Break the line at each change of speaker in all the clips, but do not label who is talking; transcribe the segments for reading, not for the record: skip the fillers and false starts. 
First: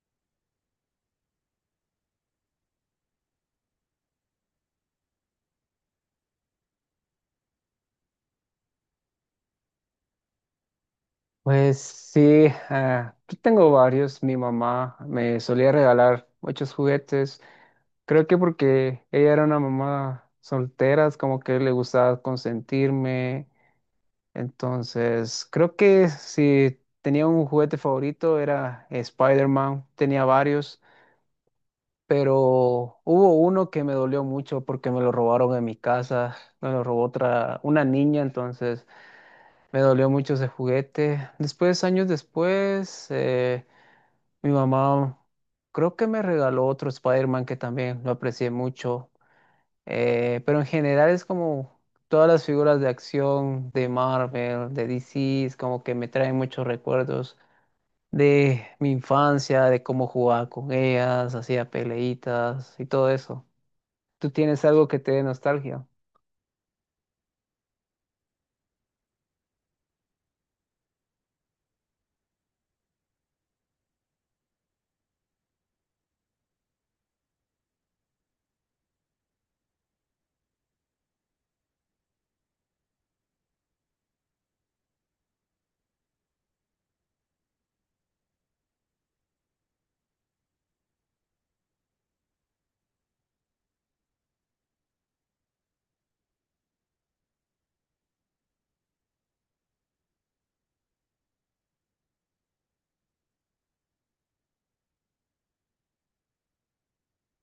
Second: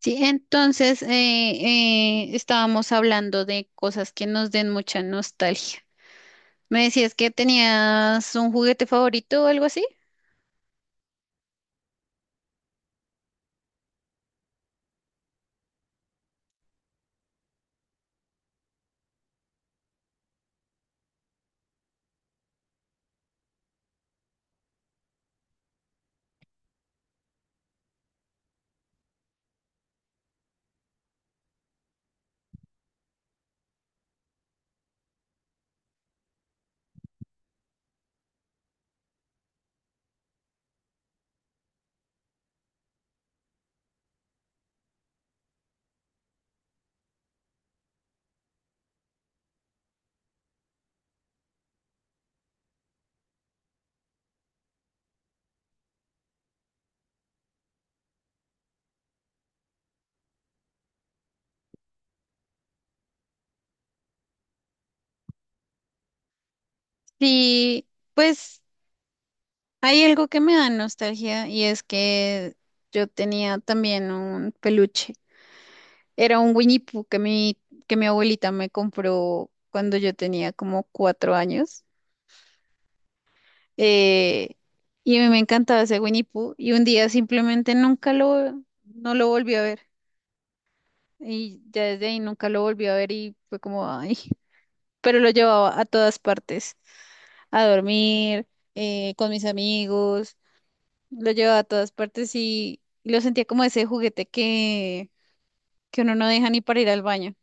Sí, entonces estábamos hablando de cosas que nos den mucha nostalgia. ¿Me decías que tenías un juguete favorito o algo así?
Pues sí, yo tengo varios. Mi mamá me solía regalar muchos juguetes. Creo que porque ella era una mamá soltera, es como que le gustaba consentirme. Entonces, creo que si tenía un juguete favorito era Spider-Man, tenía varios, pero hubo uno que me dolió mucho porque me lo robaron en mi casa, me lo robó otra, una niña, entonces me dolió mucho ese juguete. Después, años después, mi mamá creo que me regaló otro Spider-Man que también lo aprecié mucho. Pero en general es como todas las figuras de acción de Marvel, de DC, es como que me traen muchos recuerdos de mi infancia, de cómo jugaba con ellas, hacía peleitas y todo eso. ¿Tú tienes algo que te dé nostalgia?
Sí, pues hay algo que me da nostalgia y es que yo tenía también un peluche. Era un Winnie Pooh que mi abuelita me compró cuando yo tenía como 4 años. Eh, y a mí me encantaba ese Winnie Pooh y un día simplemente nunca lo, no lo volví a ver. Y ya desde ahí nunca lo volví a ver y fue como, ay, pero lo llevaba a todas partes, a dormir, con mis amigos. Lo llevaba a todas partes y lo sentía como ese juguete que uno no deja ni para ir al baño.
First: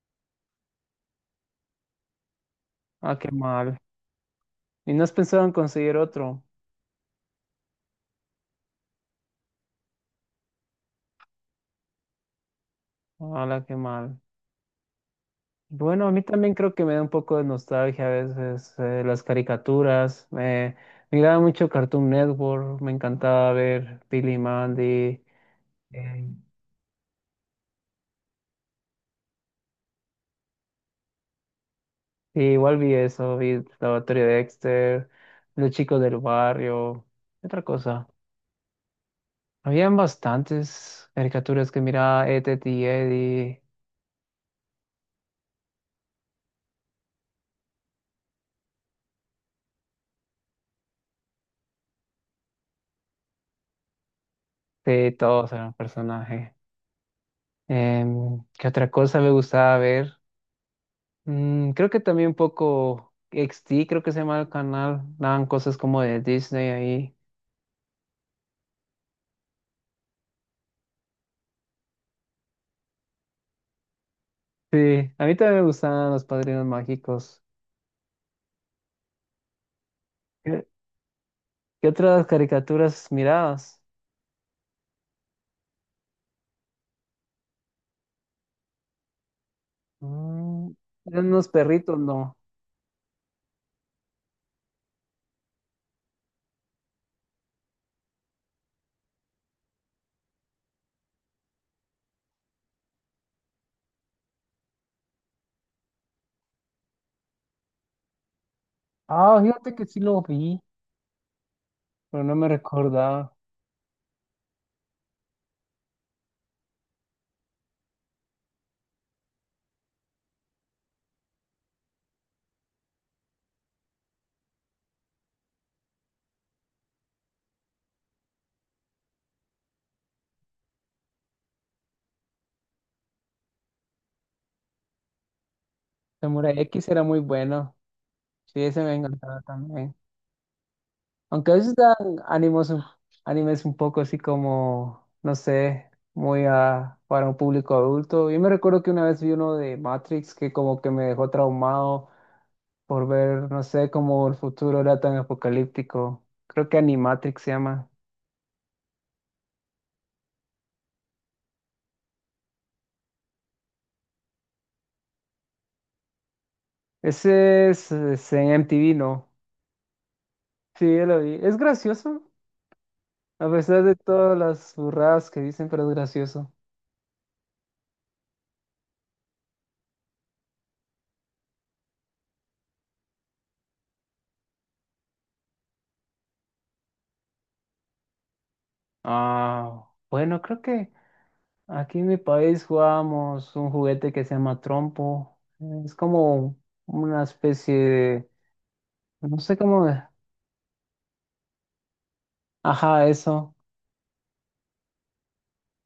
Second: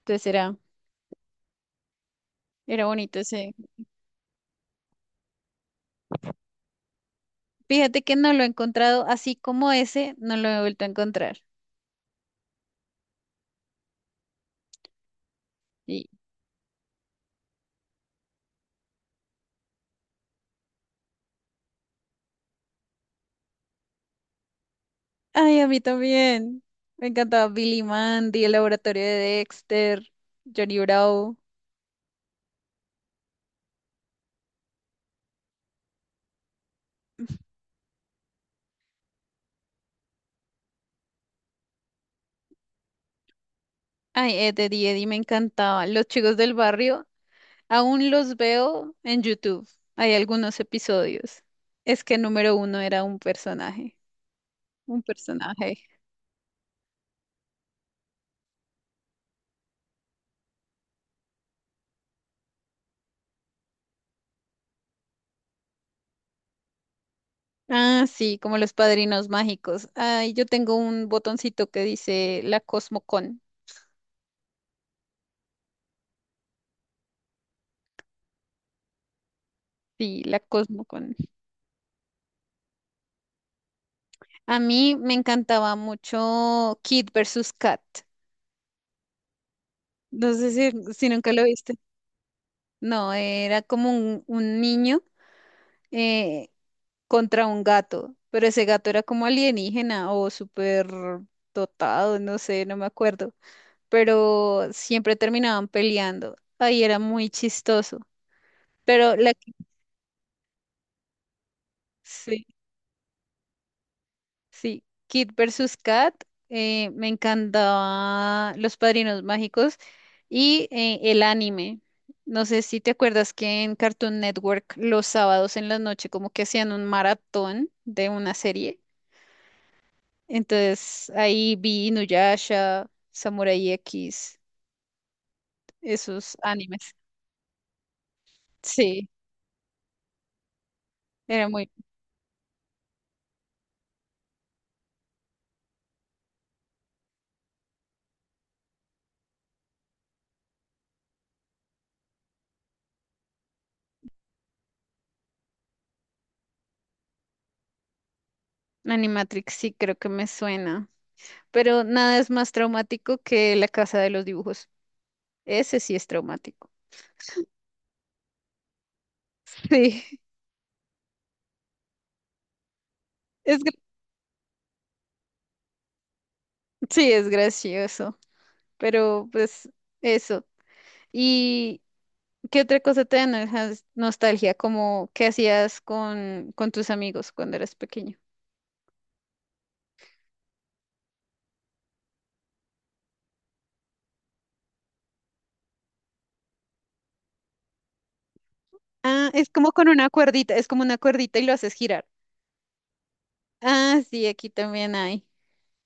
Entonces era, Era
Ah,
bonito
qué
ese.
mal. ¿Y no has pensado en conseguir otro?
Fíjate que no lo he encontrado así como ese, no lo he vuelto a encontrar.
Ah, qué mal.
Y,
Bueno, a mí también creo que me da un poco de nostalgia a veces las caricaturas. Me miraba mucho Cartoon Network, me encantaba ver Billy y Mandy.
ay, a mí
eh,
también. Me encantaba Billy Mandy, el laboratorio de Dexter, Johnny Bravo.
y igual vi eso, vi Laboratorio de Dexter, Los Chicos del Barrio, ¿qué otra cosa? Habían bastantes caricaturas que miraba, Ed, Edd y Eddie,
Ay, Ed, Eddie me encantaba. Los chicos del barrio, aún los veo en YouTube. Hay algunos episodios. Es que número uno era un personaje. Un
de todos eran
personaje.
personajes. ¿Qué otra cosa me gustaba ver? Mm, creo que también un poco XT, creo que se llama el canal. Daban cosas como de Disney ahí.
Ah, sí, como los padrinos mágicos. Ay, yo tengo un botoncito que dice la Cosmocon.
Sí, a mí también me gustaban los Padrinos Mágicos.
Sí, la
¿Qué,
Cosmocon.
qué otras caricaturas mirabas?
A mí me encantaba mucho Kid versus Kat. No sé si,
Mm,
si
¿eran
nunca lo
unos
viste.
perritos, no?
No, era como un niño eh, contra un gato, pero ese gato era como alienígena o súper dotado, no sé, no me acuerdo. Pero siempre terminaban peleando. Ahí era muy chistoso. Pero
Ah, fíjate que sí lo vi, pero no
Sí.
me recordaba.
Sí, Kid versus Kat. Me encantaba Los Padrinos Mágicos y el anime. No sé si te acuerdas que en Cartoon Network los sábados en la noche como que hacían un maratón de una serie. Entonces ahí vi Inuyasha, Samurai X, esos
Samurai X
animes.
era muy bueno. Sí, ese me
Sí,
encantaba también.
era
Aunque a
muy
veces dan ánimos, un- animes un poco así como, no sé, muy para un público adulto. Yo me recuerdo que una vez vi uno de Matrix que como que me dejó traumado por ver, no sé, cómo el futuro era tan apocalíptico. Creo que Animatrix se llama.
Animatrix, sí, creo que me suena. Pero nada es más traumático que La Casa de los Dibujos. Ese sí es traumático.
Ese es en MTV, ¿no?
Sí,
Sí, ya lo vi. Es gracioso, a
es
pesar de todas las burradas que dicen, pero es gracioso.
sí, es gracioso, pero pues eso. ¿Y qué otra cosa te da nostalgia? Como qué hacías con tus amigos cuando eras pequeño.
Ah, bueno, creo que... Aquí en mi país jugábamos un juguete que se llama trompo. Es como una especie de,
Ah,
no
es
sé
como
cómo,
con
de-
una cuerdita, es como una cuerdita y lo haces girar.
ajá, eso.
Ah, sí, aquí también hay.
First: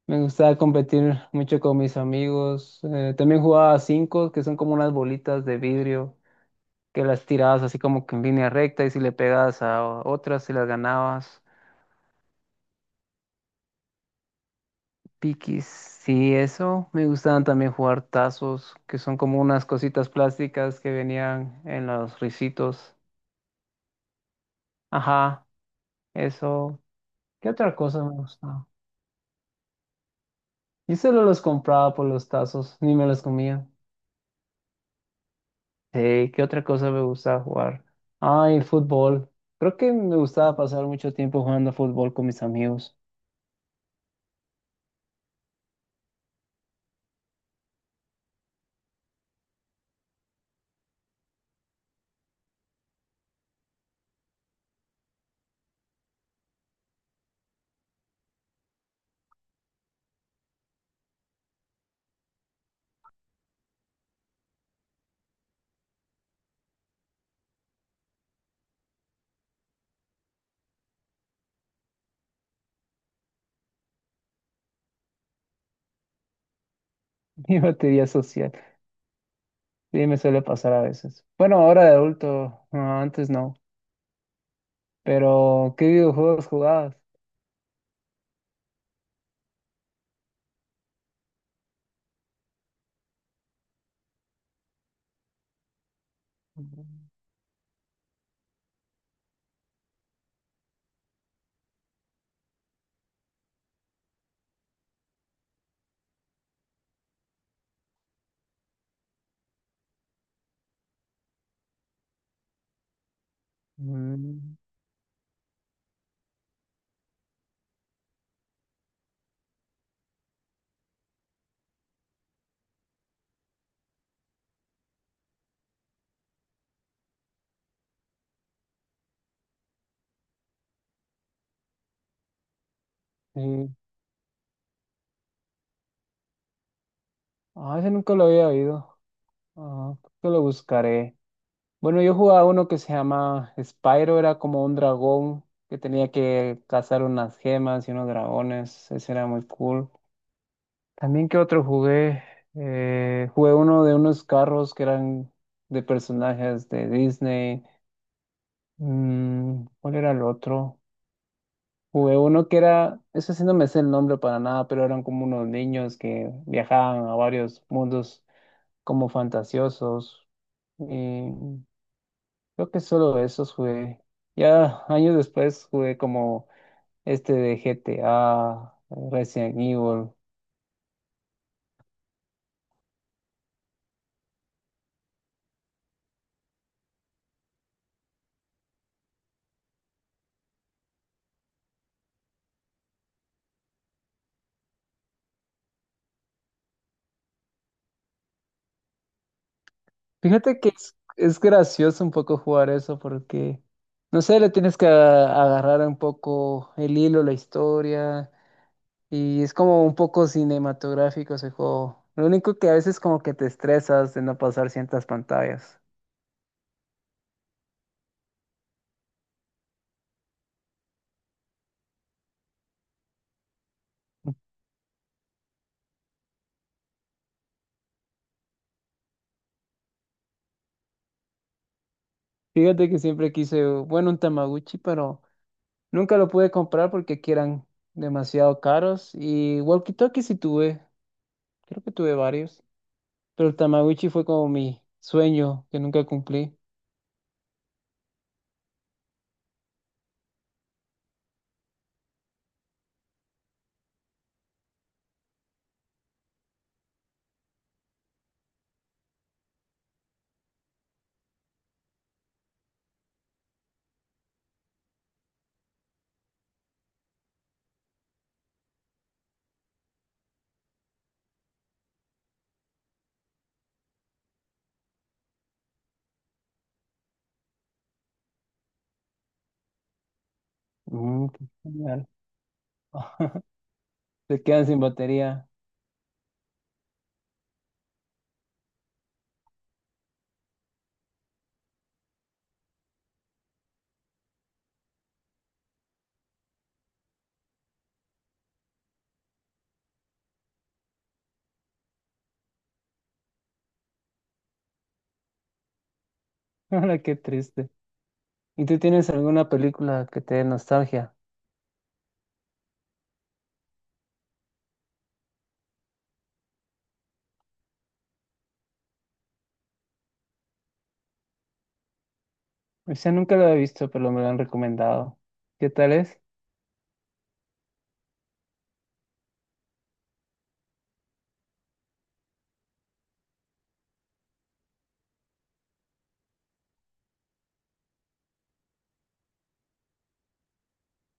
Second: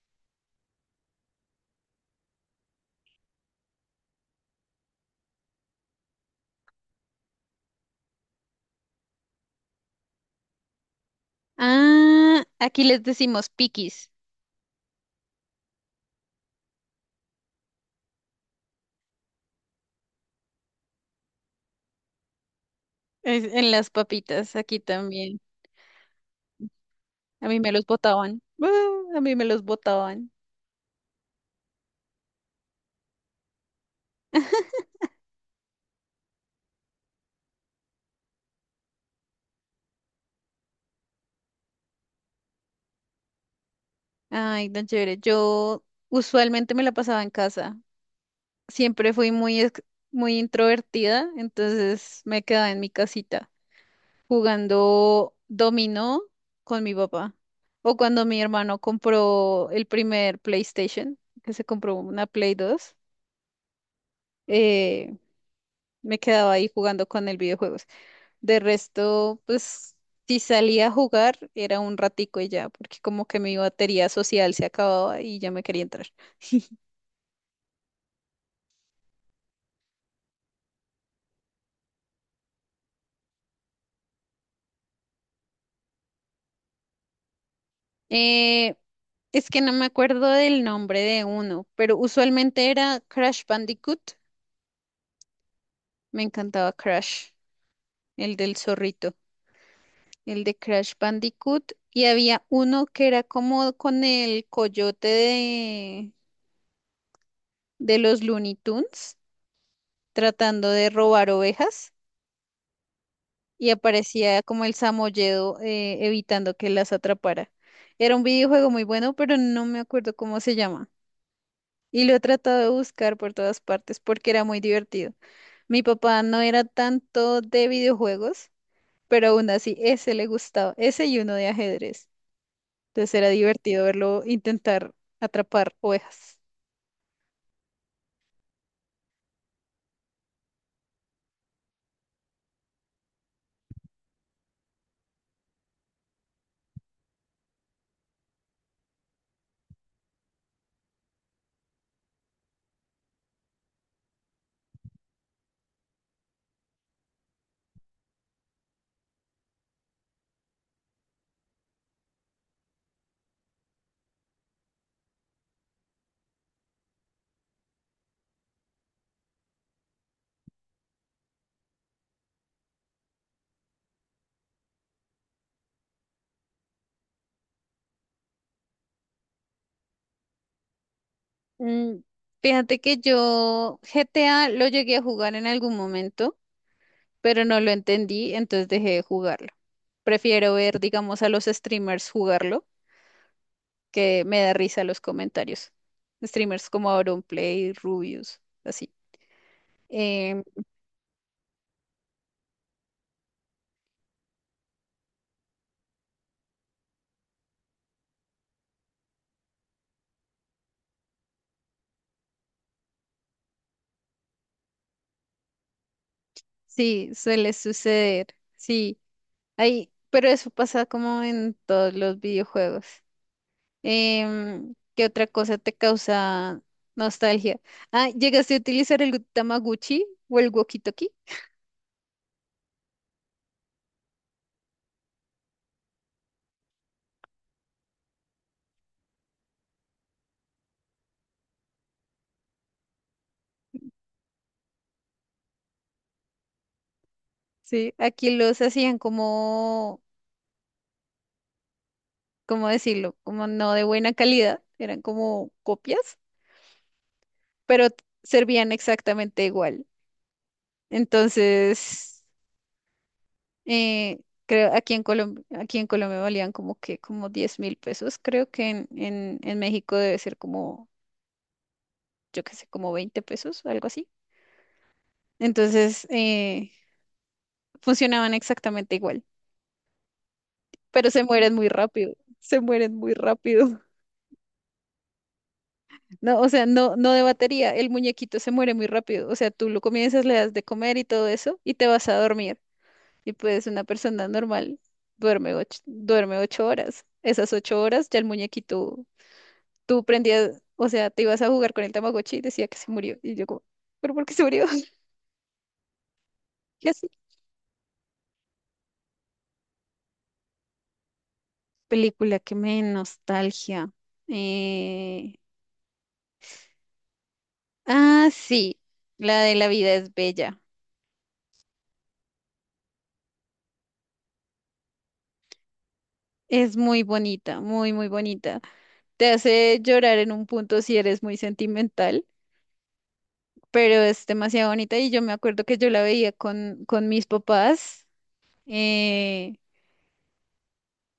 Me gustaba competir mucho con mis amigos. También jugaba a cinco, que son como unas bolitas de vidrio que las tirabas así como que en línea recta y si le pegabas a otras, si las ganabas.
Ah, aquí les decimos piquis
Piquis, sí, eso. Me gustaban también jugar tazos, que son como unas cositas plásticas que venían en los risitos.
en las papitas, aquí también.
Ajá. Eso.
A
¿Qué
mí me
otra
los
cosa me
botaban.
gustaba?
Ah, a mí me los botaban.
Yo solo los compraba por los tazos, ni me los comía. Sí, ¿qué otra cosa me gustaba jugar? Ay, fútbol. Creo que me gustaba pasar mucho tiempo jugando fútbol con mis amigos.
Ay, tan chévere. Yo usualmente me la pasaba en casa. Siempre fui muy introvertida, entonces me quedaba en mi casita jugando dominó con mi papá. O cuando mi hermano compró el primer PlayStation, que se compró una Play 2, eh, me quedaba ahí jugando con el videojuegos. De resto, pues si salía a jugar era un ratico y ya, porque como que mi batería social se acababa y ya me quería entrar.
Mi batería social. Sí, me suele pasar a veces. Bueno, ahora de adulto, no, antes no. Pero, ¿qué videojuegos jugabas?
Eh, es que no me acuerdo del nombre de uno, pero usualmente era Crash Bandicoot. Me encantaba
Mm,
Crash, el del zorrito, el de Crash Bandicoot. Y había uno que era como con el coyote de los Looney Tunes, tratando de robar ovejas. Y aparecía
mm,
como el samoyedo evitando que las atrapara. Era un videojuego muy bueno, pero no me acuerdo cómo se llama. Y lo he tratado de buscar por todas partes porque era muy divertido. Mi papá no era tanto de videojuegos, pero aún así ese le gustaba, ese y uno de ajedrez. Entonces era
sí.
divertido verlo intentar atrapar ovejas.
Ah, ese nunca lo había oído. Ah, creo que lo buscaré. Bueno, yo jugaba uno que se llama Spyro, era como un dragón que tenía que cazar unas gemas y unos dragones, ese era muy cool. También que otro jugué, jugué uno de unos carros que eran de personajes de Disney. Mm, ¿cuál era el otro? Jugué uno que era, eso sí no me sé el nombre para nada, pero eran como unos niños que viajaban a varios mundos como fantasiosos. Creo que solo esos jugué. Ya años después jugué como este de GTA, Resident Evil.
Mm, fíjate que yo GTA lo llegué a jugar en algún momento, pero no lo entendí, entonces dejé de jugarlo. Prefiero ver, digamos, a los streamers jugarlo, que me da risa los comentarios. Streamers como AuronPlay, Rubius, así. Em,
Fíjate que es gracioso un poco jugar eso porque, no sé, le tienes que agarrar un poco el hilo, la historia, y es como un poco cinematográfico ese juego. Lo único que a veces como que te estresas de no pasar ciertas pantallas.
sí, suele suceder. Sí, ay, pero eso pasa como en todos los videojuegos. Em, ¿qué otra cosa te causa nostalgia? Ah, ¿llegaste a utilizar el Tamaguchi o el walkie-talkie?
Fíjate que siempre quise, bueno, un Tamaguchi, pero... Nunca lo pude comprar porque aquí eran demasiado caros. Y walkie-talkie sí tuve, creo que tuve varios. Pero el Tamagotchi fue como mi sueño que nunca cumplí.
Sí, aquí los hacían como, ¿cómo decirlo? Como no de buena calidad, eran como copias, pero servían exactamente igual. Entonces, eh, creo aquí en Colombia valían como que como 10.000 pesos, creo que en México debe ser como yo qué sé, como 20 pesos o algo así. Entonces, funcionaban exactamente igual, pero
Mm, qué genial.
se mueren muy rápido.
Se quedan sin batería.
No, o sea, no, no de batería, el muñequito se muere muy rápido. O sea, tú lo comienzas, le das de comer y todo eso, y te vas a dormir. Y pues una persona normal duerme ocho horas. Esas 8 horas ya el muñequito, tú prendías, o sea, te ibas a jugar con el Tamagotchi y decía que se murió. Y yo como, ¿pero por qué se murió? ¿Qué
Ahora
así
qué triste. ¿Y tú tienes alguna película que te dé nostalgia?
película que me dé nostalgia. Eh, sí, la de La vida es bella.
O sea, nunca lo he visto, pero me lo han recomendado. ¿Qué tal es?
Es muy bonita, muy bonita. Te hace llorar en un punto si eres muy sentimental, pero es demasiado bonita y yo me acuerdo que yo la veía con mis papás. eh,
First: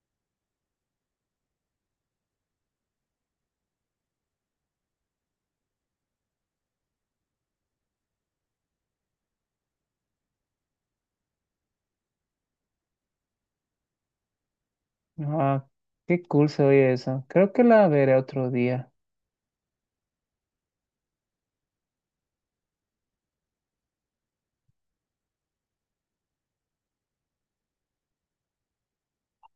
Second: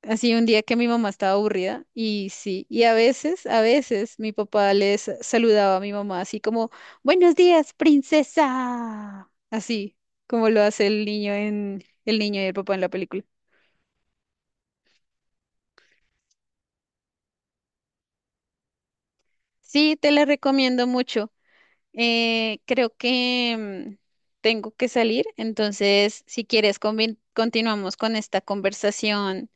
Así un día que mi mamá estaba aburrida y sí, y a veces mi papá les saludaba a mi mamá así como, buenos días, princesa. Así como lo hace el niño en el niño y el papá en la película.
Ah, qué cool se oye eso. Creo que la veré otro día.
Sí, te la recomiendo mucho. Creo que mm, tengo que salir, entonces si quieres continuamos con esta conversación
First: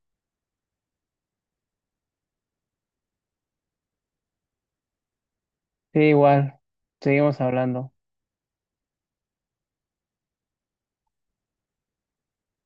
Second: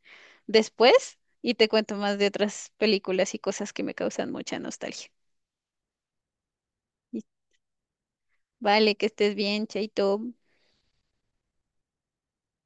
después y te cuento más de otras películas y cosas que me causan mucha nostalgia.
Sí, igual. Seguimos hablando.
Vale, que estés bien, Chaito.